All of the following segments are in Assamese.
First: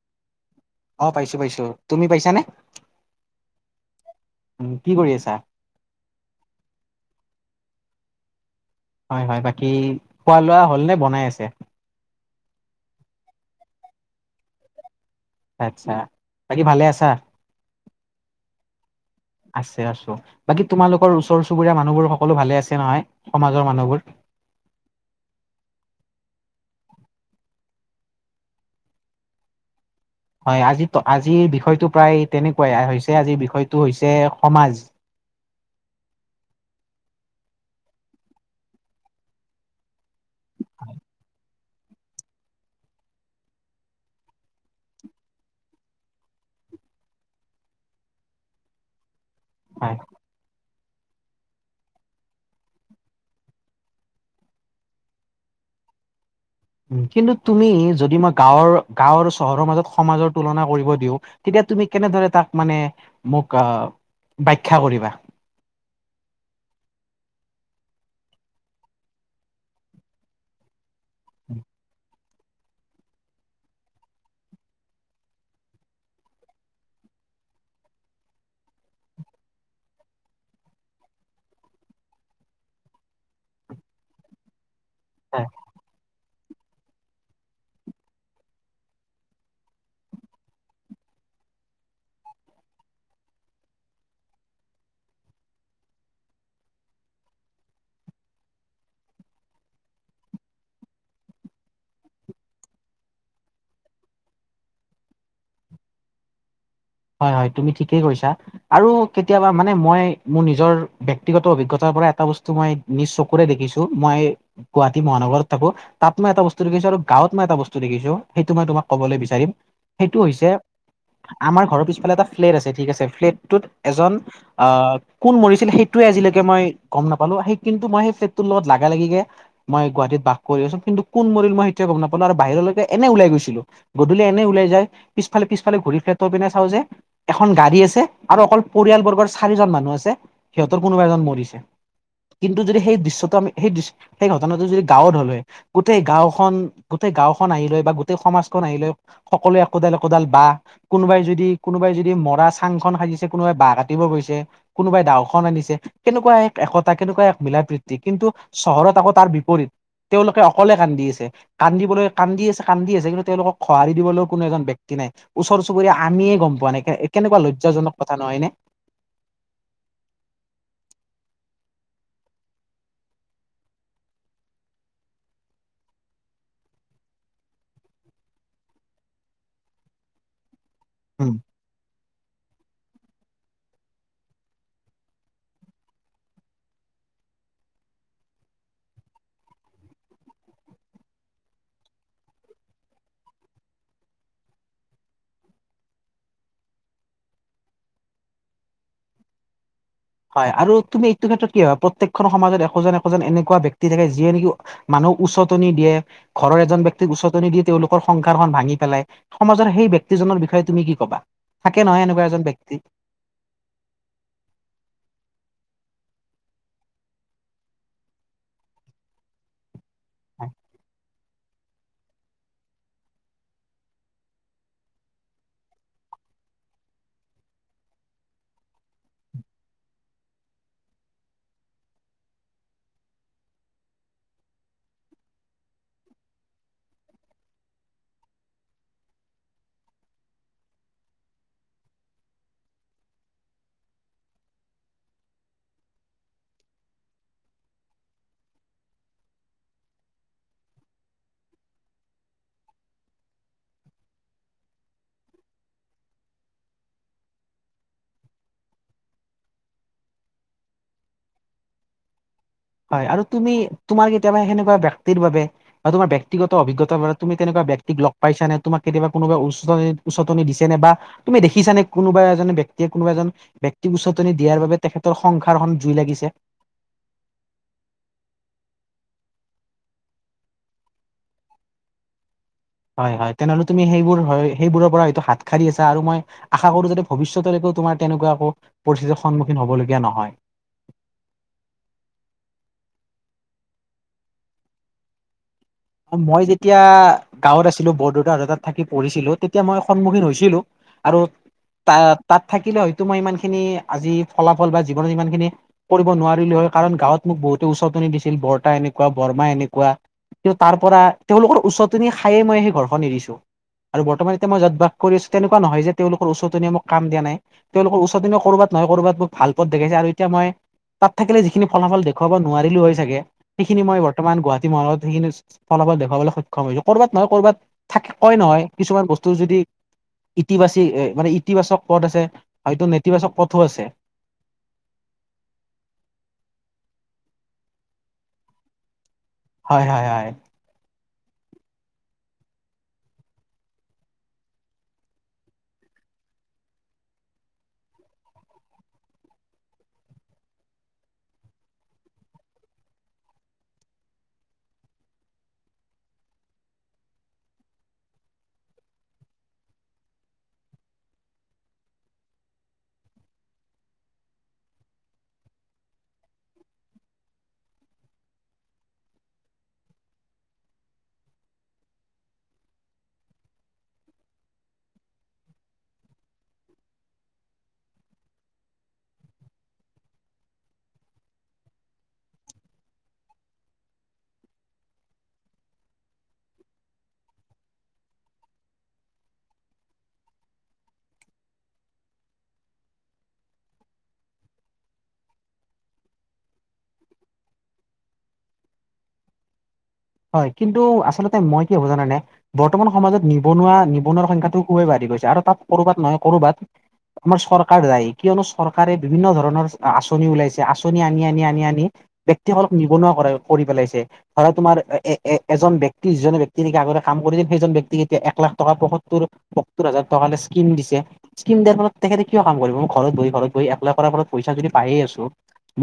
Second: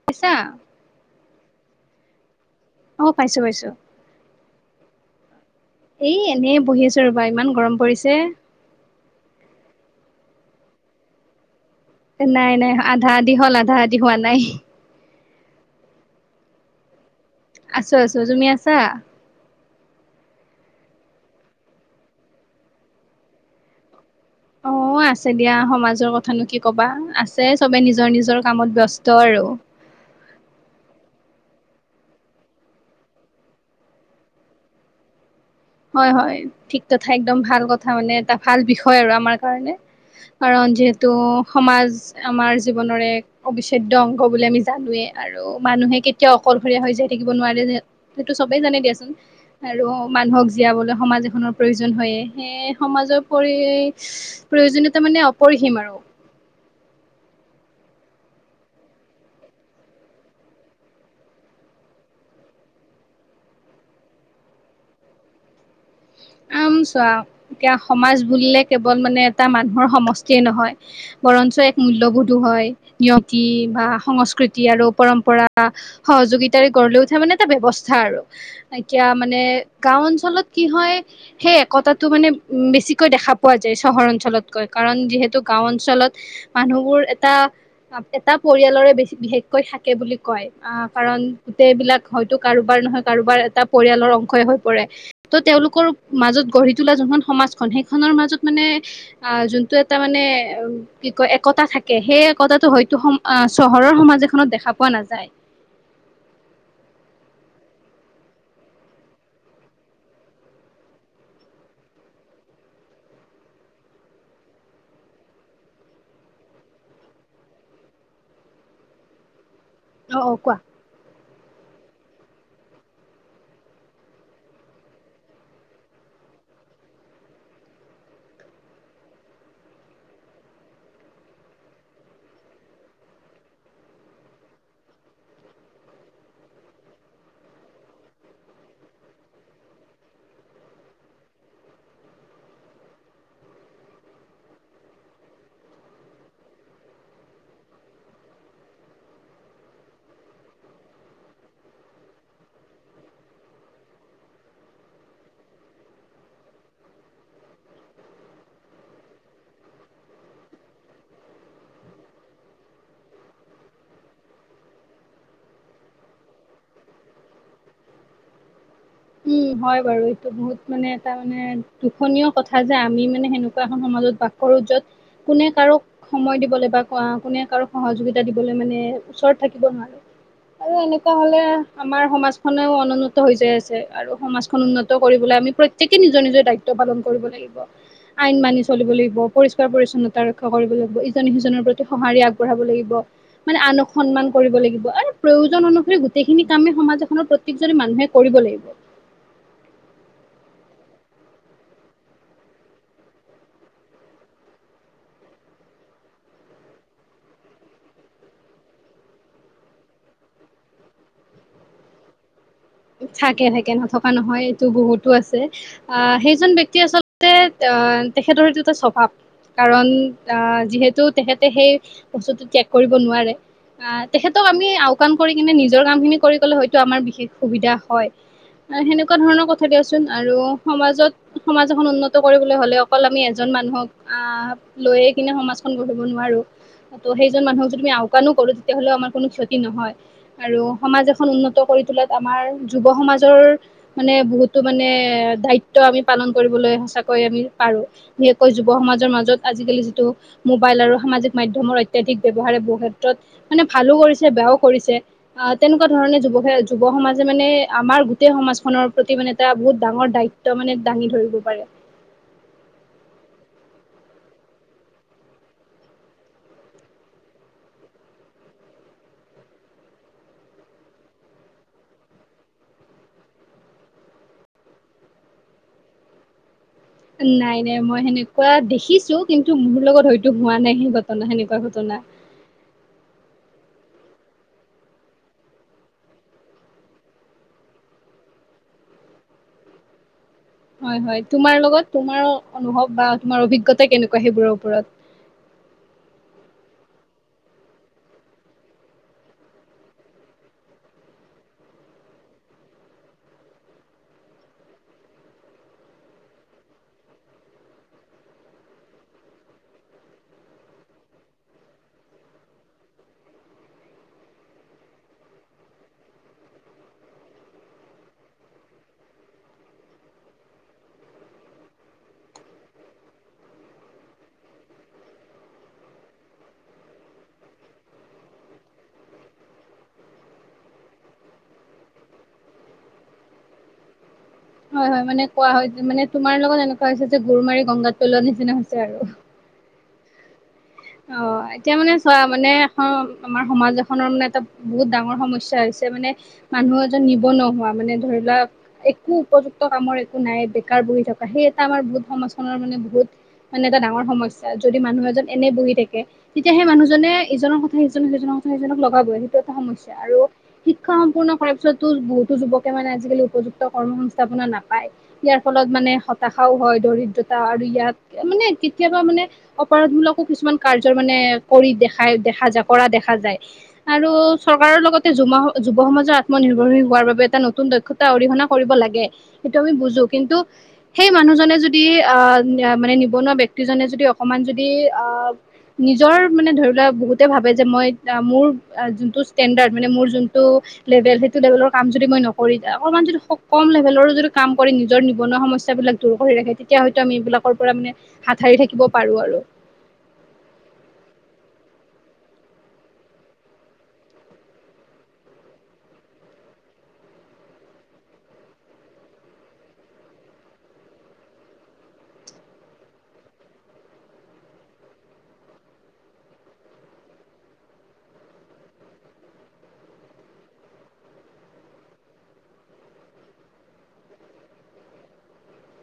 [unintelligible] অঁ', -পাইছো-পাইছো, তুমি পাইছা নে? অঁ', -পাইছো-পাইছো। উম, কি কৰি আছা? এই এনেই বহি আছো ৰ'বা ইমান গৰম পৰিছে। হয়-হয়। বাকী' খোৱা-লোৱা হ'ল নে বনাই আছে? নাই-নাই, আধা-আধি হ'ল আধা-আধি হোৱা নাই। আচ্ছা, বাকী ভালে আছা? আছোঁ আছো, তুমি আছা? আছে আছো, বাকী তোমালোকৰ ওচৰ চুবুৰীয়া মানুহবোৰ সকলো ভালে আছে নহয় সমাজৰ মানুহবোৰ? অ'। আছে দিয়া, সমাজৰ কথানো কি ক'বা, আছে চবে নিজৰ নিজৰ কামত ব্যস্ত আৰু। হয়, আজি আজিৰ বিষয়টো প্ৰায় তেনেকুৱাই হৈছে, আজিৰ বিষয়টো হৈছে সমাজ। হয়, হয়, ঠিক তথা একদম ভাল কথা মানে এটা ভাল বিষয় আৰু আমাৰ কাৰণে। কাৰণ যিহেতু সমাজ আমাৰ জীৱনৰ এক অবিচ্ছেদ্য অংগ বুলি আমি জানোৱেই আৰু মানুহে কেতিয়াও অকলশৰীয়া হৈ যায় থাকিব নোৱাৰে যে সেইটো চবেই জানে দিয়াচোন আৰু হয় মানুহক জীয়াবলৈ সমাজ এখনৰ প্ৰয়োজন হয়েই, সেয়ে সমাজৰ পৰি প্ৰয়োজনীয়তা মানে অপৰিসীম আৰু। কিন্তু তুমি যদি মই গাঁৱৰ গাঁও আৰু চহৰৰ মাজত সমাজৰ তুলনা কৰিব দিওঁ। তেতিয়া তুমি কেনেদৰে তাক মানে মোক আহ, ব্যখ্যা কৰিবা? আম, চোৱা এয়া সমাজ বুলিলে কেৱল মানে এটা মানুহৰ সমষ্টিয়ে নহয়। বৰঞ্চ এক মূল্যবোধো হয়। নিয়তি বা সংস্কৃতি আৰু পৰম্পৰা। সহযোগিতাৰে গঢ় লৈ উঠা মানে এটা ব্যৱস্থা আৰু। এতিয়া মানে গাও অঞ্চলত কি হয়। সেই একতাটো মানে উ, বেছিকৈ দেখা পোৱা যায় চহৰ অঞ্চলতকৈ। কাৰণ যিহেতু গাঁও অঞ্চলত মানুহবোৰ এটা এটা পৰিয়ালৰে বিশেষকৈ থাকে বুলি কয়। আহ, কাৰণ গোটেইবিলাক হয়তো কাৰোবাৰ নহয় কাৰোবাৰ এটা পৰিয়ালৰ অংশই হৈ পৰে। ত' তেওঁলোকৰ মাজত গঢ়ি তোলা যোনখন সমাজখন সেইখনৰ মাজত মানে অ', যোনটো এটা মানে উ কি কয় একতা থাকে, সেই একতাটো হয়তো চহৰৰ সমাজ এখনত দেখা পোৱা নাযায়। হয়, হয়, তুমি ঠিকেই কৈছা। আৰু কেতিয়াবা মানে মই মোৰ নিজৰ ব্যক্তিগত অভিজ্ঞতাৰ পৰা এটা বস্তু মই নিজ চকুৰে দেখিছো, মই গুৱাহাটী মহানগৰত থাকো। তাত মই এটা বস্তু দেখিছোঁ আৰু গাওঁত মই এটা বস্তু দেখিছোঁ, সেইটো মই তোমাক ক'বলৈ বিচাৰিম। অ সেইটো অ হৈছে কোৱা। আমাৰ ঘৰৰ পিছফালে এটা ফ্লেট আছে ঠিক আছে, ফ্লেটটোত এজন অ' কোন মৰিছিলে সেইটোৱে আজিলৈকে মই গ'ম নাপালো, সেই কিন্তু মই সেই ফ্লেটটোৰ লগত লগা লাগিকে মই গুৱাহাটীত বাস কৰি আছো, কিন্তু কোন মৰি মই সেইটোৱে গ'ম নাপালো, আৰু বাহিৰলৈকে এনে ওলাই গৈছিলো। গধূলি এনে ওলাই যায়, পিছফালে পিছফালে ঘূৰি ফ্লেটৰ পিনে চাওঁ যে এখন গাড়ী আছে আৰু অকল পৰিয়ালবৰ্গৰ চাৰিজন মানুহ আছে, সিহঁতৰ কোনোবা এজন মৰিছে। কিন্তু যদি সেই দৃশ্যটো আমি সেই সেই ঘটনাটো যদি গাঁৱত হ'ল হয়। গোটেই গাঁওখন গোটেই গাঁওখন আহিল হয় বা গোটেই সমাজখন আহিল হয়। সকলোৱে একোডাল একোডাল বাঁহ, কোনোবাই যদি কোনোবাই যদি মৰা চাংখন সাজিছে, কোনোবাই বাঁহ কাটিব গৈছে কোনোবাই দাওখন আনিছে। কেনেকুৱা এক একতা, কেনেকুৱা এক মিলা-প্ৰীতি কিন্তু চহৰত আকৌ তাৰ বিপৰীত। তেওঁলোকে অকলে কান্দি আছে। কান্দিবলৈ কান্দি আছে কান্দি আছে, কিন্তু তেওঁলোকক সঁহাৰি দিবলৈও কোনো এজন ব্যক্তি নাই। ওচৰ চুবুৰীয়া আমিয়ে গ'ম পোৱা নাই, কেনেকুৱা লজ্জাজনক কথা নহয় নে? উম, হয় বাৰু এইটো বহুত মানে এটা মানে দুখনীয় কথা যে আমি মানে সেনেকুৱা এখন সমাজত বাস কৰো য'ত কোনে কাৰো সময় দিবলৈ বা কোনে কাৰো সহযোগিতা দিবলৈ মানে ওচৰত থাকিব নোৱাৰে। আৰু এনেকুৱা উম হলে আমাৰ সমাজখনেও অনুনত হৈ যাই আছে আৰু সমাজখন উন্নত কৰিবলৈ আমি প্ৰত্যেকে নিজৰ নিজৰ দায়িত্ব পালন কৰিব লাগিব। আইন মানি চলিব লাগিব পৰিষ্কাৰ পৰিচ্ছন্নতা ৰক্ষা কৰিব লাগিব ইজনে সিজনৰ প্ৰতি সঁহাৰি আগবঢ়াব লাগিব। মানে আনক সন্মান কৰিব লাগিব আৰু প্ৰয়োজন অনুসৰি গোটেইখিনি কামে সমাজ এখনৰ প্ৰতি প্ৰত্যেকজনে মানুহে কৰিব লাগিব হয় আৰু তুমি এইটো ক্ষেত্ৰত কি হয় প্ৰত্যেকখন সমাজত এশজন এশজন এনেকুৱা ব্যক্তি থাকে যিয়ে নেকি মানুহ উচতনি দিয়ে ঘৰৰ এজন ব্যক্তিক উচতনি দি তেওঁলোকৰ সংসাৰখন ভাঙি পেলাই। সমাজৰ সেই ব্যক্তিজনৰ বিষয়ে তুমি কি কবা? থাকে নহয় এনেকুৱা এজন ব্যক্তি। থাকে থাকে নথকা নহয় এইটো বহুতো আছে। আহ সেইজন ব্যক্তি আচলতে আহ তেখেতৰ যিটো স্বভাৱ কাৰণ আ যিহেতু তেখেতে সেই বস্তুটো ত্যাগ কৰিব নোৱাৰে। আহ তেখেতক আমি আওকাণ কৰি কিনে নিজৰ কামখিনি কৰি গলে হয়তো আমাৰ বিশেষ সুবিধা হয়। সেনেকুৱা ধৰণৰ কথা দিয়চোন আৰু সমাজত সমাজ এখন উন্নত কৰিবলৈ হলে অকল আমি এজন মানুহক আহ লৈয়ে কিনে সমাজখন গঢ়িব নোৱাৰো ত সেইজন মানুহক যদি আমি আওকাণো কৰো তেতিয়াহলে আমাৰ কোনো ক্ষতি নহয়। আৰু সমাজ এখন উন্নত কৰি তোলাত আমাৰ যুৱ সমাজৰ মানে বহুতো মানে দায়িত্ব আমি পালন কৰিবলৈ সঁচাকৈ আমি পাৰো। বিশেষকৈ যুৱ সমাজৰ মাজত আজিকালি যিটো মোবাইল আৰু সামাজিক মাধ্যমৰ অত্যাধিক ব্যৱহাৰে বহু ক্ষেত্ৰত মানে ভালো কৰিছে বেয়াও কৰিছে। অ তেনেকুৱা ধৰণে যুৱক সে যুৱ সমাজে মানে আমাৰ গোটেই সমাজখনৰ প্ৰতি মানে এটা বহুত ডাঙৰ দায়িত্ব মানে দাঙি ধৰিব পাৰে। হয় আৰু তুমি তোমাৰ কেতিয়াবা সেনেকুৱা ব্যক্তিৰ বাবে। বা তোমাৰ ব্যক্তিগত অভিজ্ঞতাৰ বাবে তুমি তেনেকুৱা ব্যক্তিক লগ পাইছ নে তোমাক কেতিয়াবা কোনোবা উচ উচতনি দিছে নে বা তুমি দেখিছানে কোনোবা এজন ব্যক্তিয়ে কোনোবা এজন ব্যক্তিক উচতনি দিয়াৰ বাবে তেখেতৰ সংসাৰখন জুই লাগিছে। নাই নাই মই সেনেকুৱা দেখিছো কিন্তু মোৰ লগত হয়তো হোৱা নাই সেই ঘটনা সেনেকুৱা ঘটনা। হয় হয় তেনেহ'লে তুমি সেইবোৰ হয় সেইবোৰৰ পৰা হয়টো হাত সাৰি আছা আৰু মই আশা কৰো যাতে ভিষ্যতলৈকে তোমাৰ তেনেকুৱা একো পৰিস্থিতিৰ সন্মুখীন হ'বলগীয়া নহয়। হয় হয় তোমাৰ লগত তোমাৰ অনুভৱ বা তোমাৰ অভিজ্ঞতা কেনেকুৱা সেইবোৰৰ ওপৰত? মই যেতিয়া গাঁৱত আছিলো বৰদেউতাহঁতৰ তাত থাকি পঢ়িছিলো তেতিয়া মই সন্মুখীন হৈছিলো। আৰু তা তাত থাকিলে হয়তো মই ইমান খিনি আজি ফলাফল বা জীৱনত ইমান খিনি কৰিব নোৱাৰিলে হয় কাৰণ গাঁৱত মোক বহুতে উচতনি দিছিল বৰ্তা এনেকুৱা বৰমা এনেকুৱা। কিয় তাৰপৰা তেওঁলোকৰ উচতনি খায়ে মই সেই ঘৰখন এৰিছো। আৰু বৰ্তমান এতিয়া মই যত বাস কৰি আছো তেনেকুৱা নহয় যে তেওঁলোকৰ চতনিয় মোক কাম দিয়া নাই। তেওঁলোকৰ উচতনিয়ে ক'ৰবাত নহয় ক'ৰবাত ভাল পথ দেখাইছে আৰু এতিয়া মই তাত থাকিলে যিখিনি ফলাফল দেখুৱাব নোৱাৰিলো হয় চাগে সেইখিনি মই বৰ্তমান গুৱাহাটী মহানগৰত সেইখিনি ফলাফল দেখুৱাবলৈ সক্ষম হৈছো কৰ'বাত নহয় কৰ'বাত থাক কয় নহয় কিছুমান বস্তু যদি ইতিবাচি মানে ইতিবাচক পথ আছে হয়তো নেতিবাচক পথো আছে। হয় হয় মানে কোৱা হয় মানে তোমাৰ লগত এনেকুৱা হৈছে যে গৰু মাৰি গংগাত পলোৱা নিচিনা হৈছে আৰু। হয় হয় হয়। অ এতিয়া মানে চোৱা মানে এখন আমাৰ সমাজ এখনৰ মানে এটা বহুত ডাঙৰ সমস্যা হৈছে মানে মানুহ এজন নিবনহুৱা মানে ধৰি লোৱা একো উপযুক্ত কামৰ একো নাই বেকাৰ বহি থকা সেই এটা আমাৰ বহুত সমাজখনৰ মানে বহুত। মানে এটা ডাঙৰ সমস্যা যদি মানুহ এজন এনে বহি থাকে তেতিয়া সেই মানুহজনে ইজনৰ কথা সিজনক সিজনৰ কথা সিজনক লগাবই সেইটো এটা সমস্যা আৰু। শিক্ষা সম্পূৰ্ণ কৰাৰ পিছতো বহুতো যুৱকে মানে আজিকালি উপযুক্ত কৰ্ম সংস্থাপনা নাপায়। ইয়াৰ ফলত মানে হতাশাও হয় দৰিদ্ৰতা আৰু ইয়াত মানে কেতিয়াবা মানে। অপৰাধ মূলকো কিছুমান কাৰ্যৰ মানে কৰি দেখাই দেখা যায় কৰা দেখা যায়। আৰু চৰকাৰৰ লগতে যুৱ সমাজৰ আত্মনিৰ্ভৰশীল হোৱাৰ বাবে এটা নতুন দক্ষতা অৰিহণা কৰিব লাগে সেইটো আমি বুজো। কিন্তু সেই মানুহজনে যদি আহ মানে নিবনুৱা ব্যক্তিজনে যদি অকমান যদি আহ নিজৰ মানে ধৰি লোৱা বহুতে ভাবে যে মই মোৰ যোনটো ষ্টেণ্ডাৰ্ড মানে মোৰ যোনটো লেভেল সেইটো লেভেলৰ কাম যদি মই নকৰি অকণমান যদি কম লেভেলৰো যদি কাম কৰি নিজৰ নিবনুৱা সমস্যা বিলাক দূৰ কৰি ৰাখে তেতিয়া হয়তো আমি এইবিলাকৰ পৰা মানে হাত সাৰি থাকিব পাৰো আৰু। হয় কিন্তু আচলতে মই কি ভাবো জানানে বৰ্তমান সমাজত নিবনুৱা নিবনুৱাৰ সংখ্যাটো খুবেই বাঢ়ি গৈছে আৰু তাত কৰ'বাত নহয় কৰ'বাত আমাৰ চৰকাৰ দায় কিয়নো চৰকাৰে বিভিন্ন ধৰণৰ আঁচনি ওলাইছে আঁচনি আনি আনি আনি আনি ব্যক্তিসকলক নিবনুৱা কৰা কৰি পেলাইছে ধৰা তোমাৰ এজন ব্যক্তি যিজন ব্যক্তি নেকি আগৰে কাম কৰিছিল সেইজন ব্যক্তিক এতিয়া এক লাখ টকা পসত্তুৰ পসত্তৰ হাজাৰ টকাৰ স্কীম দিছে। স্কীম দিয়াৰ ফলত তেখেতে কিয় কাম কৰিব মই ঘৰত বহি ঘৰত বহি এপ্লাই কৰাৰ ফলত পইচা যদি পাইয়েই আছোঁ।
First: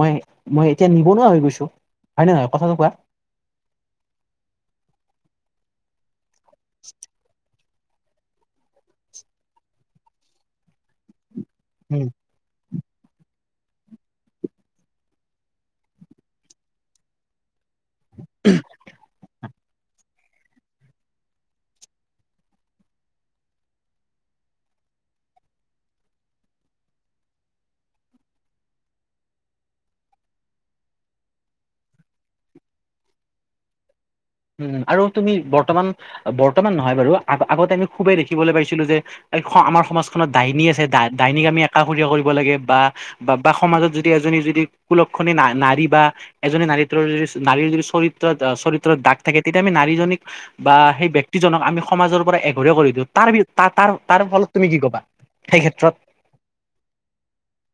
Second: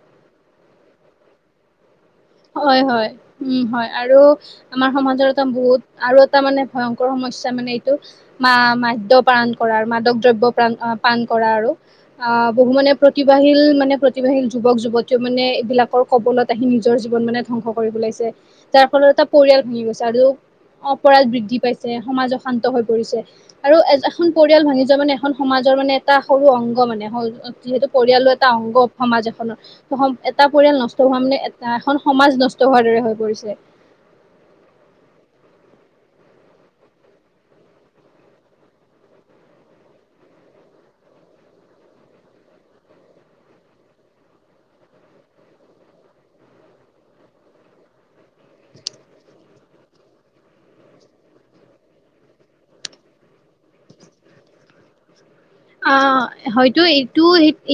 মই মই এতিয়া নিবনুৱা হৈ গৈছোঁ। হয় হয় উম হয় আৰু আমাৰ সমাজৰ এটা বহুত আৰু এটা মানে ভয়ংকৰ সমস্যা মানে মা মাদ্য পান কৰা মাদক দ্ৰব্য পান কৰা আৰু সেইটো। উম। আহ বহু মানে প্ৰতিভাশীল মানে প্ৰতিভাশীল যুৱক যুৱতী মানে এইবিলাকৰ কবলত আহি নিজৰ জীৱন মানে ধ্বংস কৰি পলাইছে যাৰ ফলত এটা পৰিয়াল ভাঙি গৈছে। আৰু অপৰাধ বৃদ্ধি পাইছে সমাজ অশান্ত হৈ পৰিছে। আৰু এখন পৰিয়াল ভাঙি যোৱা মানে এখন সমাজৰ মানে এটা সৰু অংগ মানে যিহেতু পৰিয়ালৰ এটা অংগ সমাজ এখনৰ এটা পৰিয়াল নষ্ট হোৱা মানে এখন সমাজ নষ্ট হোৱাৰ দৰে হৈ পৰিছে। উম আৰু তুমি বৰ্তমান বৰ্তমান নহয় বাৰু আগতে আমি খুবেই দেখিবলৈ পাইছিলোঁ যে আমাৰ সমাজখনত ডাইনী আছে ডাইনীক আমি একাষৰীয়া কৰিব লাগে বা বা বা সমাজত যদি এজনী যদি কুলক্ষণি না নাৰী বা এজনী নাৰীৰ যদি চৰিত্ৰত চৰিত্ৰত দাগ থাকে তেতিয়া আমি নাৰী জনীক বা সেই ব্যক্তিজনক আমি সমাজৰ পৰা এঘৰীয়া কৰি দিওঁ তাৰ তাৰ তাৰ ফলত তুমি কি কবা? সেই ক্ষেত্ৰত আহ। হয়তো এইটো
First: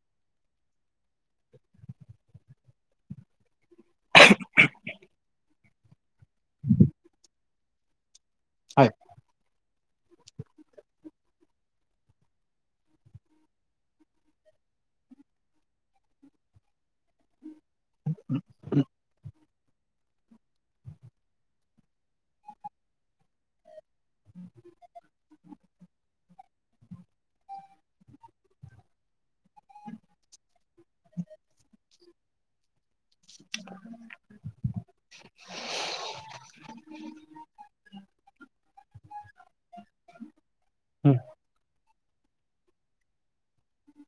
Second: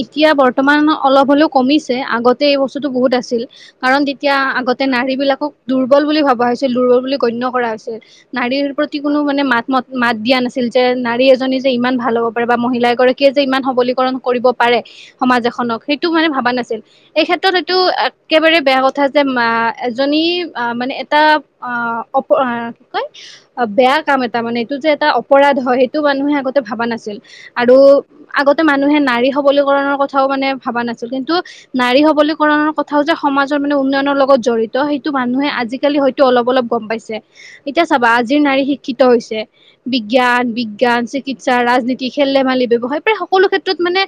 এতিয়া বৰ্তমান অলপ হ'লেও কমিছে আগতে এই বস্তুটো বহুত আছিল। কাৰণ তেতিয়া আগতে নাৰী বিলাকক দুৰ্বল বুলি ভাবোঁ। দুৰ্বল বুলি গণ্য কৰা হৈছে নাৰীৰ হয়। প্ৰতি কোনো মানে মাত মতা মাত দিয়া নাছিল যে নাৰী এজনী যে ইমান ভাল হ'ব পাৰে। বা মহিলা এগৰাকীয়ে যে ইমান সবলীকৰণ কৰিব পাৰে। সমাজ এখনক সেইটো মানে ভাবা নাছিল এই ক্ষেত্ৰত এইটো একেবাৰে বেয়া কথা যে মা এজনী আ মানে এটা অহ অপ কি কয় বেয়া কাম এটা মানে এইটো যে এটা অপৰাধ হয় সেইটো মানুহে আগতে ভাবা নাছিল। আৰু আগতে মানুহে নাৰী সবলীকৰণৰ কথাও মানে ভবা নাছিল। কিন্তু, নাৰী সবলীকৰণৰ কথাও যে, সমাজৰ মানে, উন্নয়নৰ লগত জড়ি ত। সেইটো মানুহে, আজিকালি হয়তো, অলপ- অলপ গম পাইছে। এতিয়া চাবা, আজিৰ নাৰী শিক্ষিত হৈছে। বিজ্ঞান- বিজ্ঞান, চিকিৎসা, ৰাজনীতি, কি খেল-ধেমালি, ব্যৱসায়, প্ৰায় সকলো ক্ষেত্ৰত মানে,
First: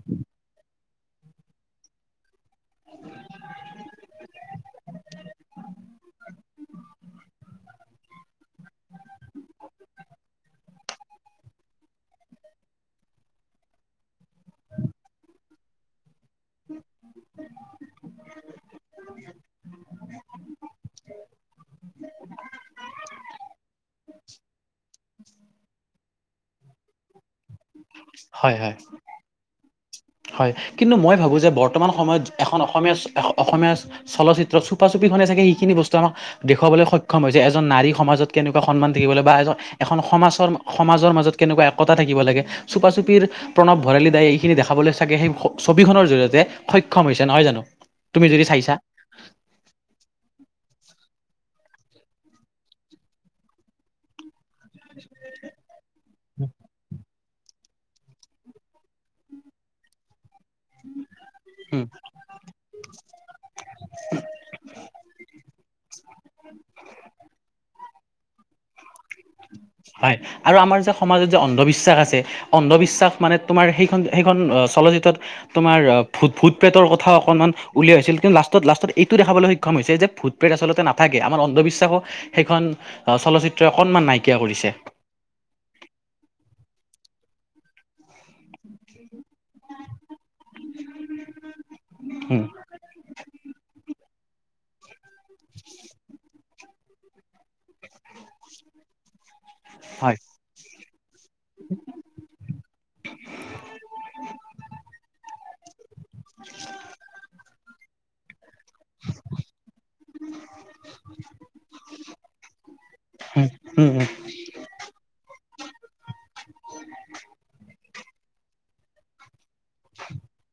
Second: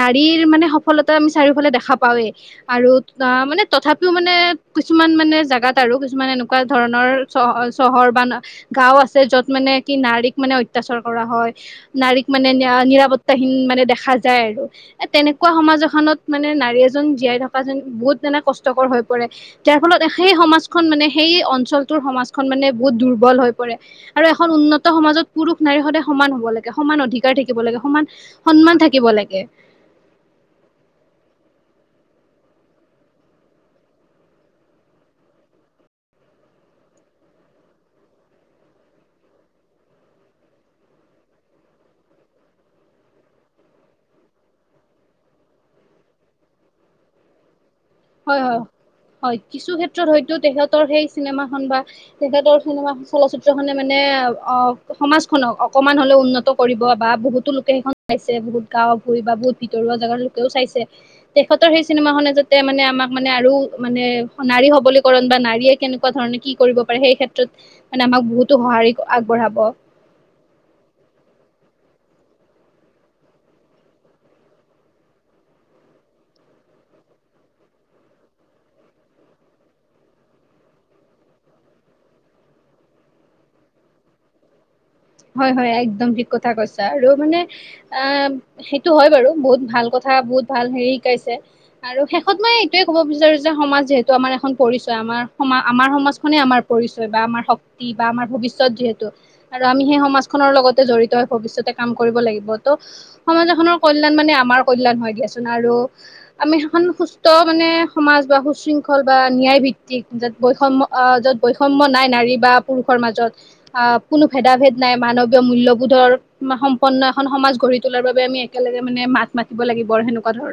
নাৰীৰ মানে, সফলতা আমি চাৰিওফালে দেখা পাওঁৱে। আৰু আঁ মানে, তথাপিও মানে, কিছুমান মানে, জাগাত আৰু। কিছুমান এনেকুৱা ধৰণৰ চ-চহৰ বা গাঁও আছে। য'ত মানে, কি নাৰীক মানে, অত্যাচাৰ কৰা হয়। নাৰীক মানে, নিৰা- নিৰাপত্তাহীন মানে, দেখা যায় আৰু। এ, তেনেকুৱা সমাজ এখনত মানে, নাৰী এজন, জীয়াই থকা যেন, বহুত মানে, কষ্টকৰ হৈ পৰে! যাৰ ফলত, সেই সমাজখন মানে, সেই অঞ্চলটোৰ সমাজখন মানে, বহুত দুৰ্বল হৈ পৰে! আৰু এখন উন্নত সমাজত, পুৰুষ-নাৰী সদায় সমান হ'ব লাগে, সমান অধিকাৰ থাকিব লাগে, সমান হয় হয় সন্মান থাকিব লাগে। হয়। কিন্তু, মই ভাবোঁ যে, বৰ্তমান সময়ত এখন অসমীয়া, অসমীয়া- চলচিত্ৰ, চপা-চুপিখনে চাগে, সেইখিনি বস্তু আমাক দেখুৱাবলৈ সক্ষম হৈছে। এজন নাৰী সমাজত কেনেকুৱা সন্মান থাকিবলৈ বা এজন, এখন সমাজৰ, সমাজৰ মাজত কেনেকুৱা একতা থাকিব লাগে? চুপা-চুপিৰ প্ৰণৱ ভৰালি দাই, এইখিনি দেখাবলৈ- তাকে সেই, ছবি খনৰ জৰিয়তে, সক্ষম হৈছে। নহয় জানোঁ? হয়, হয়, হয়। কিছু ক্ষেত্ৰত হয়তো, তেখেতৰ সেই, চিনেমাখন বা- তেখেতৰ চিনেমা, চলচিত্ৰখনে মানে, অ'! সমাজখনক অকমান হ'লেও উন্নত কৰিব বা বহুতো লোকে সেইখন চাইছে, বহুত গাঁও, ভূই বা বহুত ভিতৰুৱা জেগাৰ লোকেও চাইছে। তেখেতৰ উম সেই চিনেমাখনে যাতে মানে, আমাক মানে, আৰু মানে, নাৰী সবলীকৰণ বা নাৰীয়ে, কেনেকুৱা ধৰণে, কি কৰিব পাৰে, সেই ক্ষেত্ৰত মানে, আমাক বহুতো সঁহাৰি আগবঢ়াব। হয়! আৰু আমাৰ যে, সমাজত যে অন্ধবিশ্বাস আছে। অন্ধবিশ্বাস মানে, তোমাৰ সেইখন-সেইখন চলচিত্ৰত তোমাৰ, ভূত-পেটৰ কথাও অকণমান উলিয়াইছিল। কিন্তু, লাষ্টত-লাষ্টত এইটো দেখাবলৈ সক্ষম হৈছে যে, ভূত প্ৰেত আচলতে নাথাকে। আমাৰ অন্ধবিশ্বাসো, সেইখন চলচিত্ৰই অকণমান নাইকিয়া কৰিছে। হয়, হয়, একদম ঠিক কথা কৈছা! আৰু মানে, আঁ সেইটো হয় বাৰু! বহুত ভাল কথা, বহুত ভাল সেৰি শিকাইছে আৰু শেষত উম মই, এইটোৱে ক'ব বিচাৰো যে, সমাজ যিহেতু, আমাৰ এখন পৰিচয়, আমাৰ-আমাৰ সমাজখনেই আমাৰ পৰিচয় বা আমাৰ শ ক্তি বা আমাৰ, ভৱিষ্যত যিহেতু। আৰু আমি সেই হয় সমাজখনৰ লগতে জড়িত হৈ, ভৱিষ্যতে কাম কৰিব লাগিব। ত' সমাজ এখনৰ কল্যাণ মানে, আমাৰ কল্যাণ হয়, দিয়াচোন। আৰু আমি, এখন সুস্থ মানে, সমাজ বা সু-শৃং- - খল বা ন্যায় ভিত্তিক। য'ত, বৈষম্য আঁ য'ত বৈষম্য নাই, নাৰী বা পুৰুষৰ মাজত। উম উম আঁ উম কোনো ভেদা-ভেদ নাই। মানৱীয় মূল্যবোধৰ, সম্পন্ন এখন সমাজ গঢ়ি তোলাৰ বাবে আমি একেলগে মানে, মাত- মা তিব লাগিব আৰু সেনেকুৱা ধৰ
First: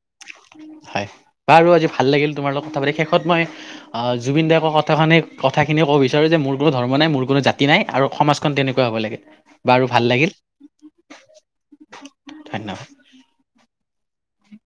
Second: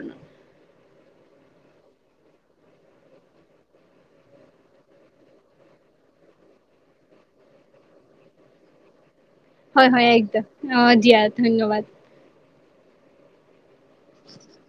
হয়! বাৰু আজি, ভাল লাগিল তোমাৰ লগত কথা পাতি! শেষত মই, আঁ জুবিন দায় কোৱা কথাখিনি, কথাখিনিয়ে ক'ব বিচাৰোঁ যে, মোৰ কোনো ধৰ্ম নাই, মোৰ জাতি নাই। আৰু সমাজ খন তেনেকুৱা হ'ব লাগে। বাৰু হয়, ভাল হয়, একদম। অ'! দিয়া, ধন্যবাদ। ধন্য [unintelligible]